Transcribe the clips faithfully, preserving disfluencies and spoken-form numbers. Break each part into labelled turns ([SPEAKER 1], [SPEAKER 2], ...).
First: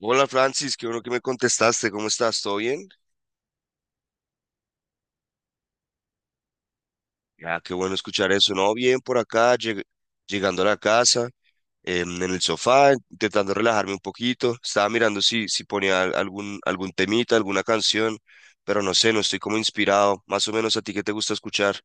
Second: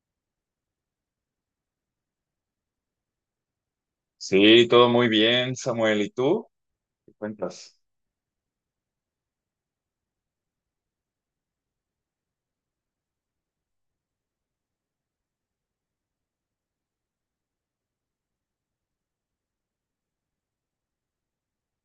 [SPEAKER 1] Hola Francis, qué bueno que me contestaste, ¿cómo estás? ¿Todo bien?
[SPEAKER 2] Sí, todo muy bien, Samuel. ¿Y tú? ¿Qué
[SPEAKER 1] Ya, qué
[SPEAKER 2] cuentas?
[SPEAKER 1] bueno escuchar eso, ¿no? Bien por acá, lleg- llegando a la casa, em, en el sofá, intentando relajarme un poquito. Estaba mirando si, si ponía al- algún, algún temita, alguna canción, pero no sé, no estoy como inspirado. Más o menos a ti, ¿qué te gusta escuchar?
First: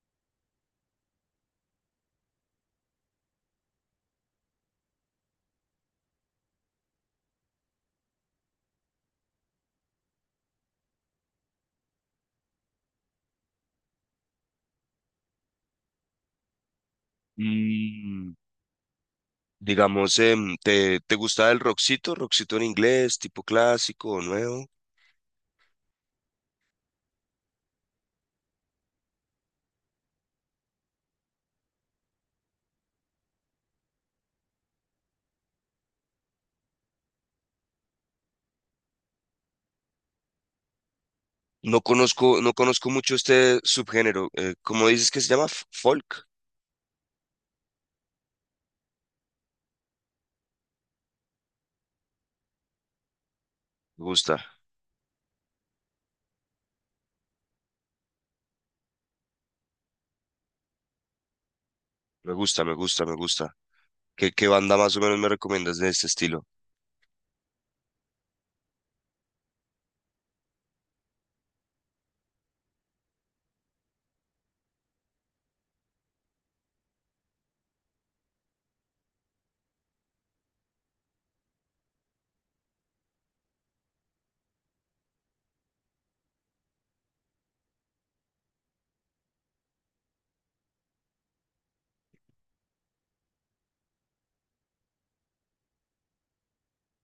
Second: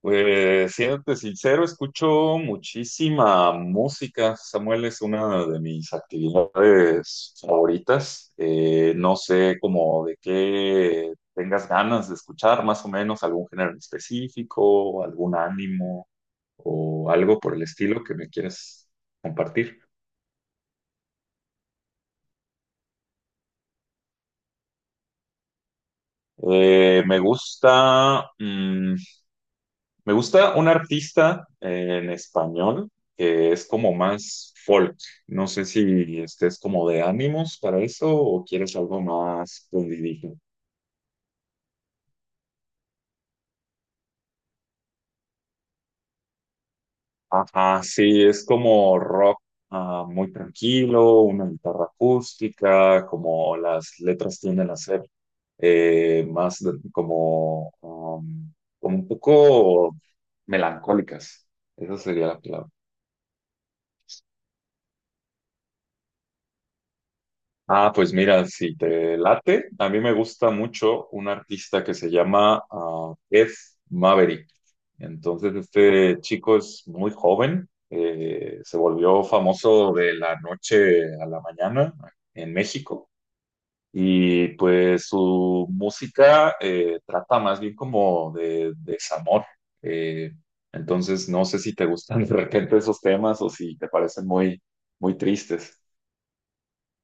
[SPEAKER 2] Pues, siéndote sincero, escucho muchísima música. Samuel es una de mis actividades favoritas. Eh, no sé cómo de qué tengas ganas de escuchar, más o menos, algún género en específico, algún ánimo o algo por el estilo que me
[SPEAKER 1] Mm,
[SPEAKER 2] quieres compartir.
[SPEAKER 1] digamos, em, ¿te, te gusta el rockcito? ¿Rockcito en inglés, tipo clásico o nuevo?
[SPEAKER 2] Eh, me gusta. mm, Me gusta un artista eh, en español que es como más folk. No sé si estés como de ánimos para eso o quieres algo más pondidito.
[SPEAKER 1] No conozco, no conozco mucho este subgénero. Eh, ¿cómo dices que se llama? F- Folk.
[SPEAKER 2] Ajá, sí, es como rock, ah, muy tranquilo, una guitarra acústica, como las
[SPEAKER 1] Me gusta.
[SPEAKER 2] letras tienden a ser eh, más de- como, um, como un poco melancólicas. Esa sería
[SPEAKER 1] Me
[SPEAKER 2] la
[SPEAKER 1] gusta,
[SPEAKER 2] palabra.
[SPEAKER 1] me gusta, me gusta. ¿Qué, qué banda más o menos me recomiendas de este estilo?
[SPEAKER 2] Ah, pues mira, si te late, a mí me gusta mucho un artista que se llama, ah, Ed Maverick. Entonces, este chico es muy joven, eh, se volvió famoso de la noche a la mañana en México, y pues su música eh, trata más bien como de desamor. Eh, entonces, no sé si te gustan de repente esos temas o si te parecen muy, muy tristes.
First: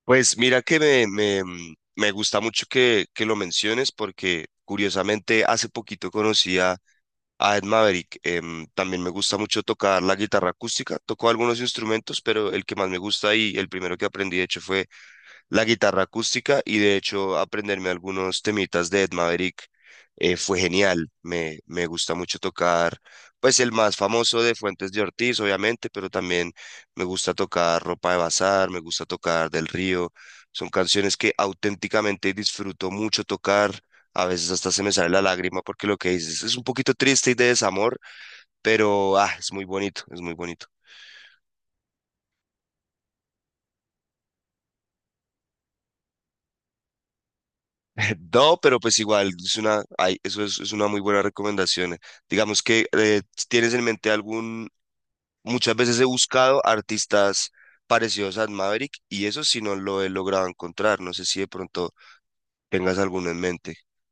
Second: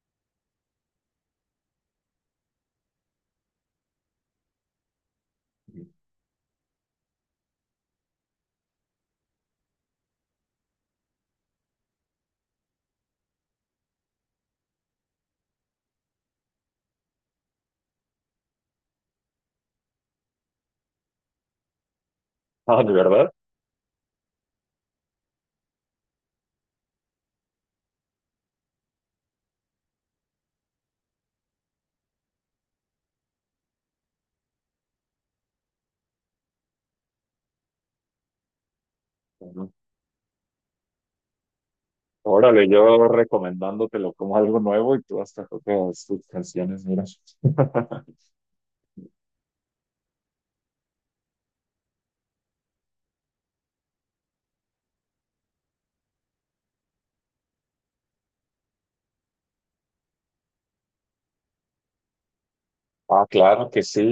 [SPEAKER 1] Pues mira que me, me, mm, me gusta mucho que, que lo menciones porque curiosamente hace poquito conocí a, a Ed Maverick. Em, también me gusta mucho tocar la guitarra acústica. Toco algunos instrumentos, pero el que más me gusta y el primero que aprendí de hecho fue la guitarra acústica, y de hecho aprenderme algunos temitas de Ed Maverick eh, fue genial. Me, me gusta mucho
[SPEAKER 2] Ah, ¿de
[SPEAKER 1] tocar,
[SPEAKER 2] verdad?
[SPEAKER 1] pues el más famoso, de Fuentes de Ortiz, obviamente, pero también me gusta tocar Ropa de Bazar, me gusta tocar Del Río. Son canciones que auténticamente disfruto mucho tocar. A veces hasta se me sale la lágrima porque lo que dices es un poquito triste y de desamor, pero ah, es muy bonito, es muy bonito.
[SPEAKER 2] Órale, yo recomendándotelo como algo nuevo y tú hasta tocas tus canciones, mira.
[SPEAKER 1] No, pero pues igual, es una, ay, eso es, es una muy buena recomendación. Digamos que eh, tienes en mente algún, muchas veces he buscado artistas parecidos a Maverick y eso sí no lo he logrado encontrar. No sé si de pronto tengas
[SPEAKER 2] Ah,
[SPEAKER 1] alguno en
[SPEAKER 2] claro
[SPEAKER 1] mente.
[SPEAKER 2] que sí.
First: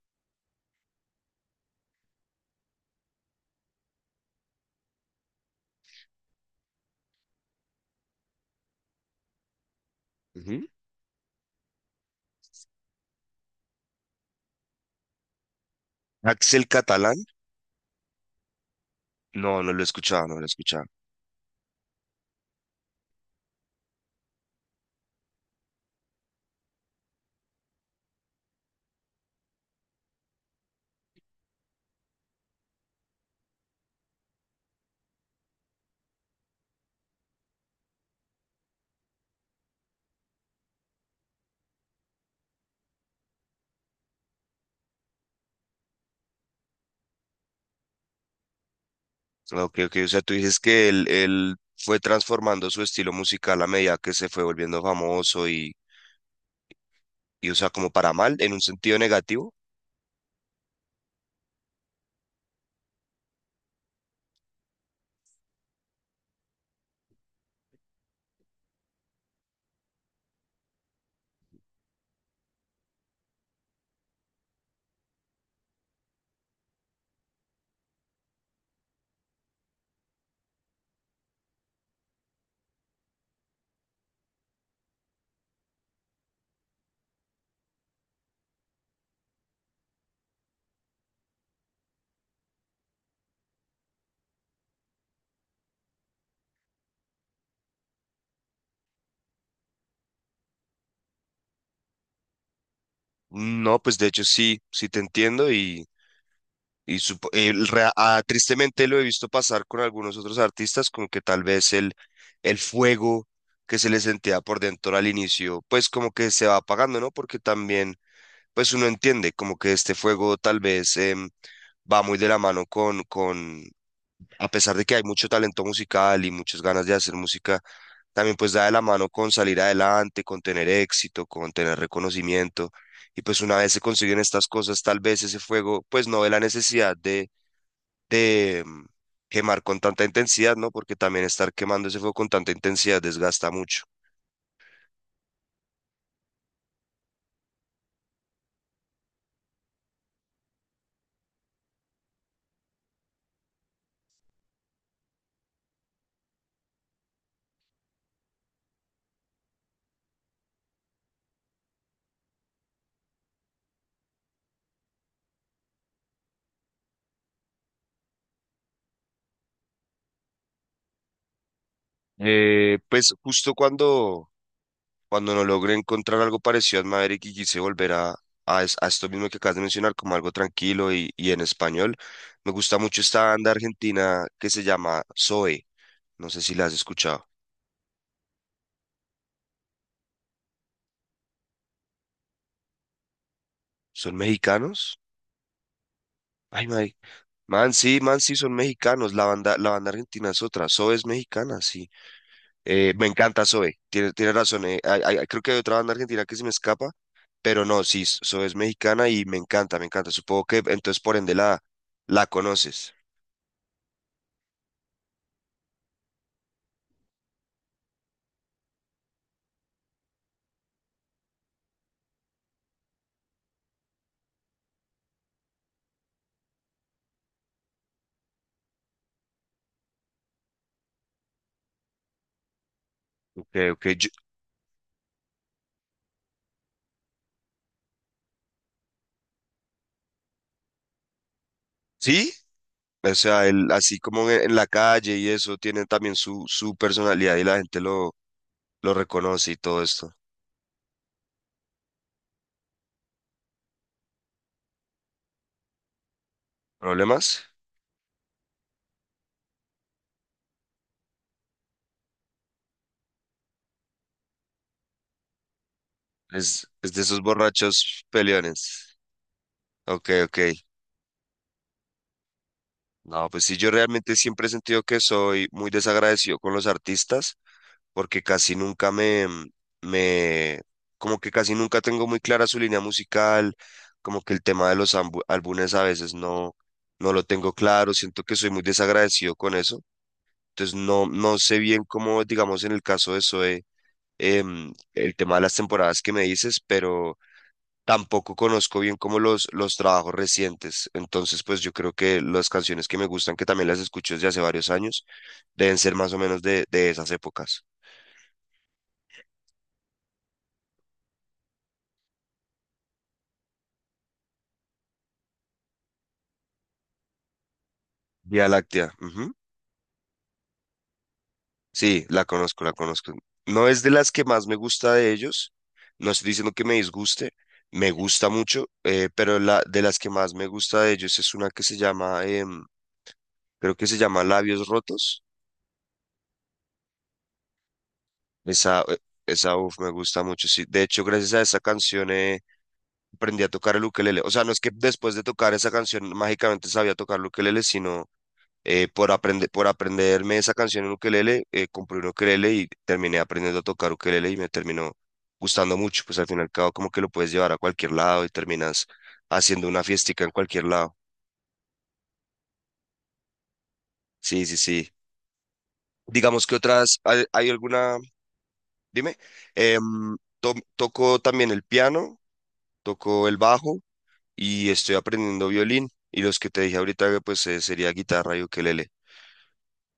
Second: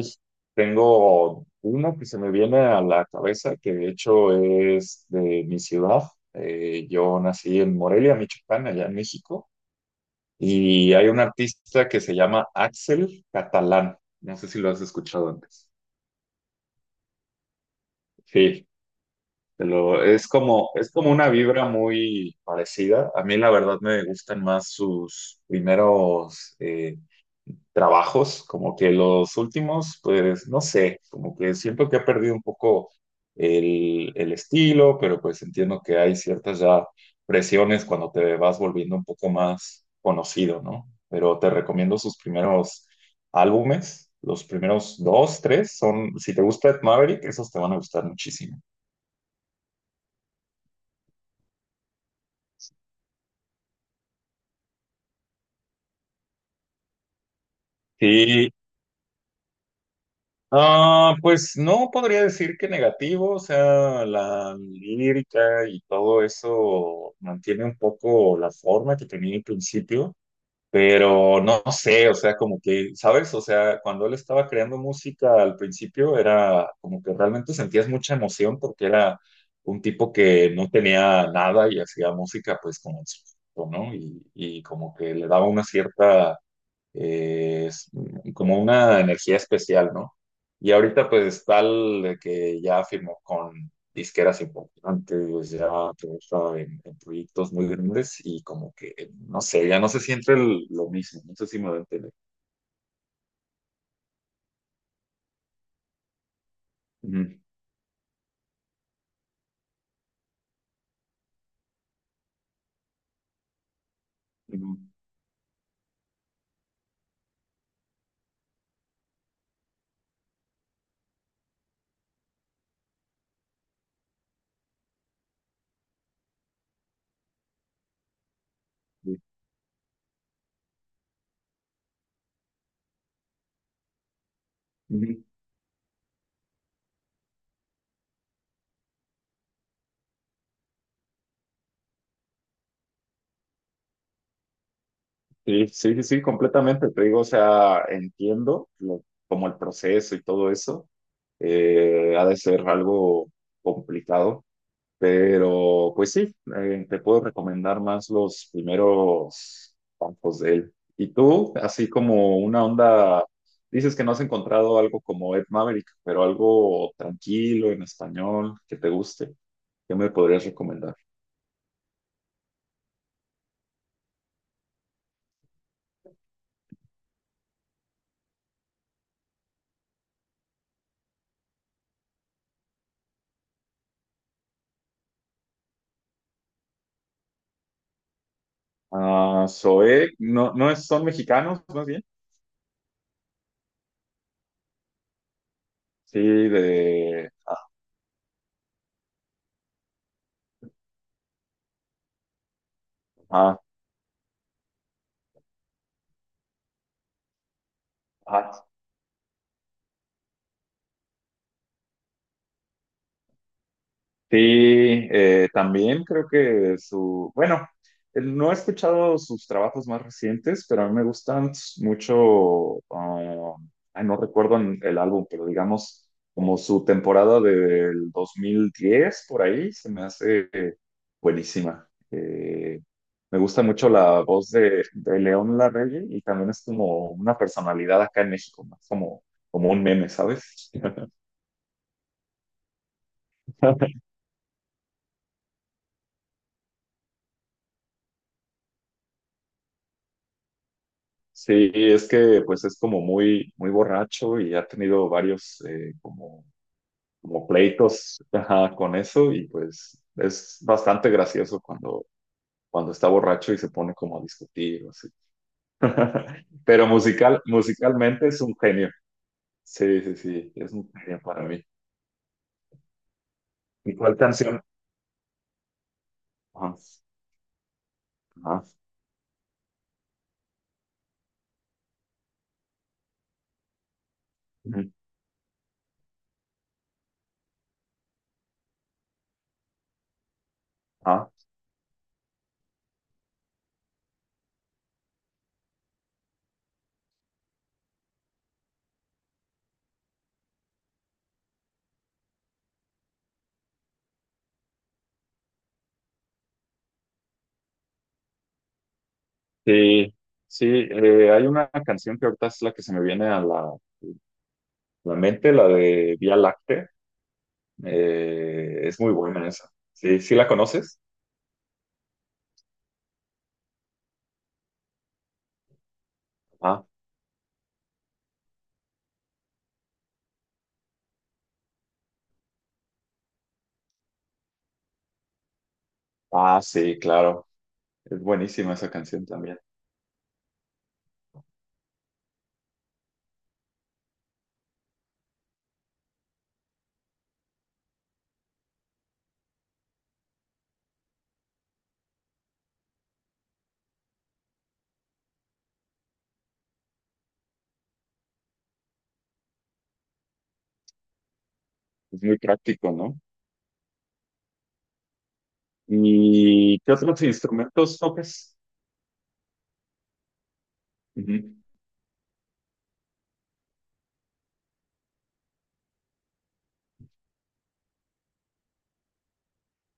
[SPEAKER 2] Tengo uno que se me viene a la cabeza, que de hecho es de mi ciudad. Eh, yo nací en Morelia, Michoacán, allá en México,
[SPEAKER 1] Ujú.
[SPEAKER 2] y hay un artista que se llama Axel Catalán. No sé si lo has escuchado antes.
[SPEAKER 1] Axel Catalán,
[SPEAKER 2] Sí.
[SPEAKER 1] no, no lo he
[SPEAKER 2] Pero
[SPEAKER 1] escuchado,
[SPEAKER 2] es
[SPEAKER 1] no lo he
[SPEAKER 2] como,
[SPEAKER 1] escuchado.
[SPEAKER 2] es como una vibra muy parecida. A mí la verdad me gustan más sus primeros eh, trabajos, como que los últimos, pues no sé, como que siento que ha perdido un poco el, el estilo, pero pues entiendo que hay ciertas ya presiones cuando te vas volviendo un poco más conocido, ¿no? Pero te recomiendo sus primeros álbumes, los primeros dos, tres, son, si te gusta Ed Maverick, esos te van a gustar muchísimo.
[SPEAKER 1] Ok, ok, o sea, tú dices que él, él fue transformando su estilo musical a medida que se fue volviendo famoso y, y, o sea, como para mal, en
[SPEAKER 2] Sí,
[SPEAKER 1] un sentido negativo.
[SPEAKER 2] ah, pues no podría decir que negativo, o sea, la lírica y todo eso mantiene un poco la forma que tenía al principio, pero no sé, o sea, como que, ¿sabes? O sea, cuando él estaba creando música al principio era como que realmente sentías mucha emoción porque era un tipo que no tenía nada y hacía música pues como en su, ¿no? Y, y como que le daba una cierta, eh, es como una energía especial, ¿no? Y ahorita pues tal de que ya firmó con disqueras importantes, ya trabaja en, en proyectos muy grandes y como que, no sé, ya no se siente el- lo mismo, no sé si me voy a entender.
[SPEAKER 1] No, pues de hecho sí, sí te entiendo. Y supo-
[SPEAKER 2] Ujú,
[SPEAKER 1] el rea- ah, tristemente lo he visto pasar con algunos otros artistas, como que tal vez el, el fuego que se le sentía por
[SPEAKER 2] ujú,
[SPEAKER 1] dentro al inicio, pues como que se va apagando, ¿no? Porque también, pues uno entiende como que este fuego tal vez em, va muy de la mano con, con, a pesar de que hay mucho talento musical y muchas ganas de hacer música, también pues da de la mano
[SPEAKER 2] sí,
[SPEAKER 1] con salir adelante, con tener éxito, con tener reconocimiento. Y pues una vez se consiguen estas cosas, tal vez
[SPEAKER 2] ujú.
[SPEAKER 1] ese fuego, pues no ve la necesidad de de mm, quemar con tanta intensidad, ¿no? Porque también estar quemando ese fuego con tanta intensidad desgasta mucho.
[SPEAKER 2] Sí, sí, sí, completamente, te digo, o sea, entiendo lo- como el proceso y todo eso, eh, ha de ser algo complicado. Pero, pues sí, eh, te puedo recomendar más los primeros campos de él. Y tú, así como una onda, dices que no has encontrado algo como Ed Maverick, pero algo tranquilo en español que te guste. ¿Qué me podrías recomendar?
[SPEAKER 1] Eh, pues justo cuando, cuando no logré encontrar algo parecido a Maverick y quise volver a, a, es- a esto mismo que acabas de mencionar, como algo tranquilo y, y en español, me gusta mucho esta banda argentina que se llama Zoe. No sé si la has escuchado.
[SPEAKER 2] Ah, Zoé, no, no es- son mexicanos, más bien.
[SPEAKER 1] ¿Son mexicanos?
[SPEAKER 2] Sí,
[SPEAKER 1] Ay, may-
[SPEAKER 2] de.
[SPEAKER 1] man, sí, man, sí, son mexicanos. La banda, la banda argentina es otra. Zoe es mexicana, sí. Eh, me encanta Zoe, tiene, tiene razón. Eh, hay- hay- creo que hay otra banda argentina que se me escapa, pero no, sí, Zoe es
[SPEAKER 2] Ajá.
[SPEAKER 1] mexicana y me encanta, me encanta. Supongo que entonces, por ende, la, la conoces.
[SPEAKER 2] Sí, eh, también creo que su, bueno, eh, no he escuchado sus trabajos más recientes, pero a mí me gustan s- mucho, ah, ay, no recuerdo en- el álbum, pero digamos como su temporada del dos mil diez por ahí, se me hace eh, buenísima. Eh, me
[SPEAKER 1] Ok,
[SPEAKER 2] gusta
[SPEAKER 1] ok.
[SPEAKER 2] mucho
[SPEAKER 1] Yo-
[SPEAKER 2] la voz de, de León Larregui, y también es como una personalidad acá en México, más como, como un meme, ¿sabes?
[SPEAKER 1] sí, o sea, él, así como en, en la calle y eso, tiene también su, su personalidad y la gente lo, lo reconoce y todo esto.
[SPEAKER 2] Sí, es que pues es como muy, muy borracho y ha tenido varios, eh, como, como
[SPEAKER 1] ¿Problemas?
[SPEAKER 2] pleitos, ajá, con eso, y pues es bastante gracioso cuando, cuando está borracho y se pone como a discutir o así.
[SPEAKER 1] Es,
[SPEAKER 2] Pero
[SPEAKER 1] es de esos
[SPEAKER 2] musical,
[SPEAKER 1] borrachos
[SPEAKER 2] musicalmente es un genio.
[SPEAKER 1] peleones.
[SPEAKER 2] Sí,
[SPEAKER 1] Ok,
[SPEAKER 2] sí,
[SPEAKER 1] ok.
[SPEAKER 2] sí, es un genio para mí.
[SPEAKER 1] No, pues sí, yo
[SPEAKER 2] ¿Y
[SPEAKER 1] realmente
[SPEAKER 2] cuál
[SPEAKER 1] siempre he
[SPEAKER 2] canción?
[SPEAKER 1] sentido que soy muy desagradecido con los
[SPEAKER 2] Ajá,
[SPEAKER 1] artistas porque casi
[SPEAKER 2] ajá,
[SPEAKER 1] nunca me, me, como que casi nunca tengo muy clara su línea musical, como que el tema de
[SPEAKER 2] ujú,
[SPEAKER 1] los ambu- álbumes a veces no, no lo tengo claro, siento que soy muy desagradecido con eso, entonces no,
[SPEAKER 2] ajá.
[SPEAKER 1] no sé bien cómo, digamos, en el caso de Zoe, em, el tema de las temporadas que me dices, pero tampoco conozco bien como los, los trabajos recientes, entonces pues yo creo que las canciones que me gustan, que también las escucho desde hace varios años, deben ser más o menos de, de esas épocas.
[SPEAKER 2] Sí, sí, eh, hay una canción que ahorita es la que se me viene a la, la mente, la de Vía Láctea.
[SPEAKER 1] Vía
[SPEAKER 2] Eh,
[SPEAKER 1] Láctea.
[SPEAKER 2] es muy
[SPEAKER 1] Ujú.
[SPEAKER 2] buena esa. Sí, ¿sí la conoces?
[SPEAKER 1] Sí, la conozco, la conozco. No es de las que más me gusta de ellos. No estoy diciendo que me
[SPEAKER 2] Ah,
[SPEAKER 1] disguste. Me gusta mucho, eh, pero la, de las que más me gusta de ellos es una que se llama, em, creo que se llama Labios Rotos.
[SPEAKER 2] ah, sí, claro. Es buenísima
[SPEAKER 1] Esa,
[SPEAKER 2] esa
[SPEAKER 1] eh,
[SPEAKER 2] canción
[SPEAKER 1] esa,
[SPEAKER 2] también.
[SPEAKER 1] uf, me gusta mucho. Sí, de hecho, gracias a esa canción eh, aprendí a tocar el ukelele. O sea, no es que después de tocar esa canción mágicamente sabía tocar el ukelele, sino eh, por aprender, por aprenderme esa canción en ukelele, eh, compré un ukelele y terminé aprendiendo a tocar ukelele y me terminó gustando mucho, pues al fin y al cabo como que lo puedes llevar a cualquier lado y terminas haciendo una fiestica en cualquier lado.
[SPEAKER 2] Es muy práctico, ¿no?
[SPEAKER 1] Sí, sí, sí. Digamos que
[SPEAKER 2] ¿Y qué
[SPEAKER 1] otras,
[SPEAKER 2] otros
[SPEAKER 1] ¿hay, hay alguna?
[SPEAKER 2] instrumentos tocas?
[SPEAKER 1] Dime. Em, to- toco también el piano, toco el bajo y estoy aprendiendo violín. Y los que te dije ahorita, pues eh, sería guitarra y ukelele.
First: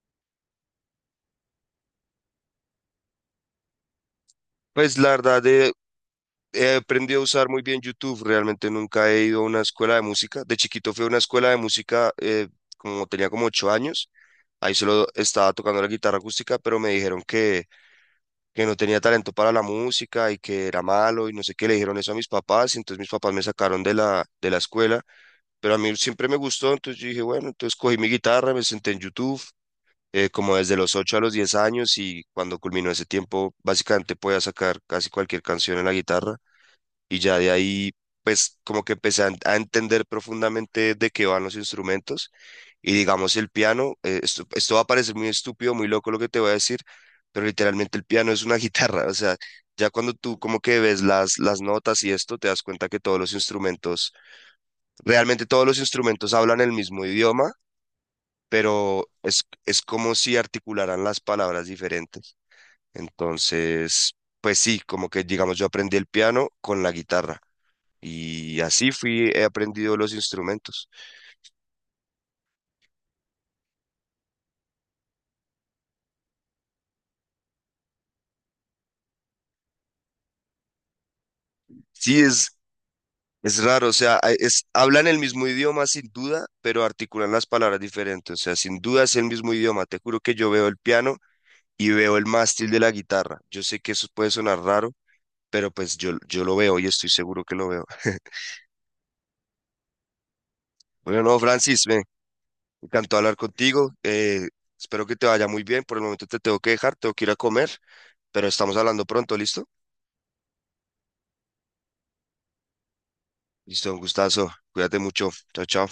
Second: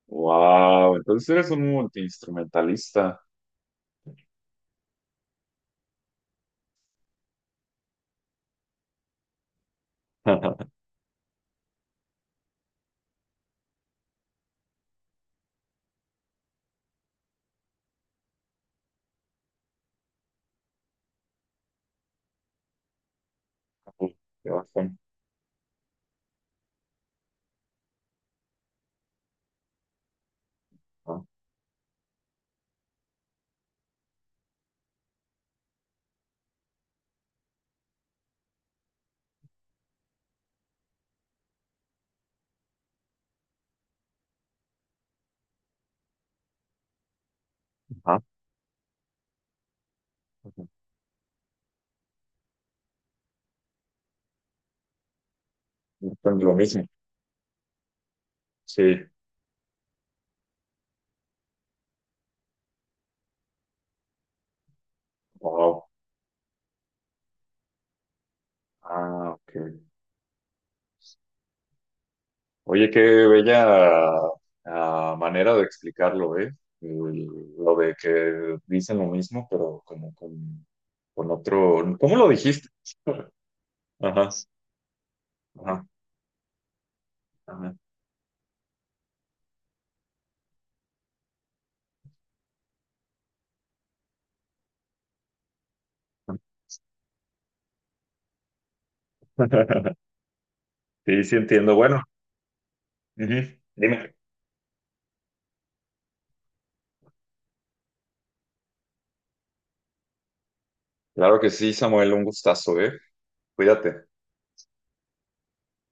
[SPEAKER 2] Wow, entonces eres un multiinstrumentalista.
[SPEAKER 1] Pues la verdad, de, he aprendido a usar muy bien YouTube, realmente nunca he ido a una escuela de música. De chiquito fui a una escuela de música eh, como tenía como ocho años, ahí solo estaba tocando la guitarra acústica, pero me dijeron que, que no tenía talento para la música y que era malo y no sé qué, le dijeron eso a mis papás, y entonces mis papás me sacaron de
[SPEAKER 2] Uy,
[SPEAKER 1] la,
[SPEAKER 2] qué
[SPEAKER 1] de la
[SPEAKER 2] bastante.
[SPEAKER 1] escuela, pero a mí siempre me gustó, entonces yo dije, bueno, entonces cogí mi guitarra, me senté en YouTube. Eh, como desde los ocho a
[SPEAKER 2] Ah,
[SPEAKER 1] los diez años y cuando culminó ese tiempo, básicamente podía sacar casi cualquier canción en la guitarra, y ya de ahí, pues como que empecé a, en- a entender profundamente de qué van los instrumentos, y digamos el piano, eh, esto, esto va a parecer muy estúpido, muy loco lo que te voy a decir, pero literalmente el
[SPEAKER 2] ajá,
[SPEAKER 1] piano es una guitarra, o sea, ya cuando tú como
[SPEAKER 2] ajá.
[SPEAKER 1] que ves las, las notas y esto, te das cuenta que todos los instrumentos, realmente todos los instrumentos
[SPEAKER 2] Bastante lo
[SPEAKER 1] hablan el
[SPEAKER 2] mismo.
[SPEAKER 1] mismo idioma.
[SPEAKER 2] Sí.
[SPEAKER 1] Pero es, es como si articularan las palabras diferentes. Entonces, pues sí, como que digamos yo
[SPEAKER 2] Wow.
[SPEAKER 1] aprendí el piano con la guitarra. Y así fui,
[SPEAKER 2] Ah,
[SPEAKER 1] he
[SPEAKER 2] ok.
[SPEAKER 1] aprendido los instrumentos.
[SPEAKER 2] Oye, qué bella, ah, manera de explicarlo, ¿eh? El- lo de que dicen lo mismo, pero como con, con otro... ¿Cómo
[SPEAKER 1] Sí,
[SPEAKER 2] lo
[SPEAKER 1] es,
[SPEAKER 2] dijiste?
[SPEAKER 1] es raro, o sea,
[SPEAKER 2] Ajá,
[SPEAKER 1] hay- es, hablan el mismo
[SPEAKER 2] ajá,
[SPEAKER 1] idioma sin duda, pero articulan las
[SPEAKER 2] ajá.
[SPEAKER 1] palabras diferentes. O sea, sin duda es el mismo idioma. Te juro que yo veo el piano y veo el mástil de la guitarra. Yo sé que eso puede sonar raro, pero pues yo, yo lo veo y estoy seguro que lo veo. Bueno,
[SPEAKER 2] Sí, sí
[SPEAKER 1] no,
[SPEAKER 2] entiendo.
[SPEAKER 1] Francis,
[SPEAKER 2] Bueno,
[SPEAKER 1] me encantó hablar
[SPEAKER 2] ujú,
[SPEAKER 1] contigo.
[SPEAKER 2] dime.
[SPEAKER 1] Eh, espero que te vaya muy bien. Por el momento te tengo que dejar, tengo que ir a comer, pero estamos hablando pronto, ¿listo?
[SPEAKER 2] Claro que sí, Samuel, un gustazo, ¿eh?
[SPEAKER 1] Listo, un
[SPEAKER 2] Cuídate.
[SPEAKER 1] gustazo. Cuídate mucho. Chao, chao.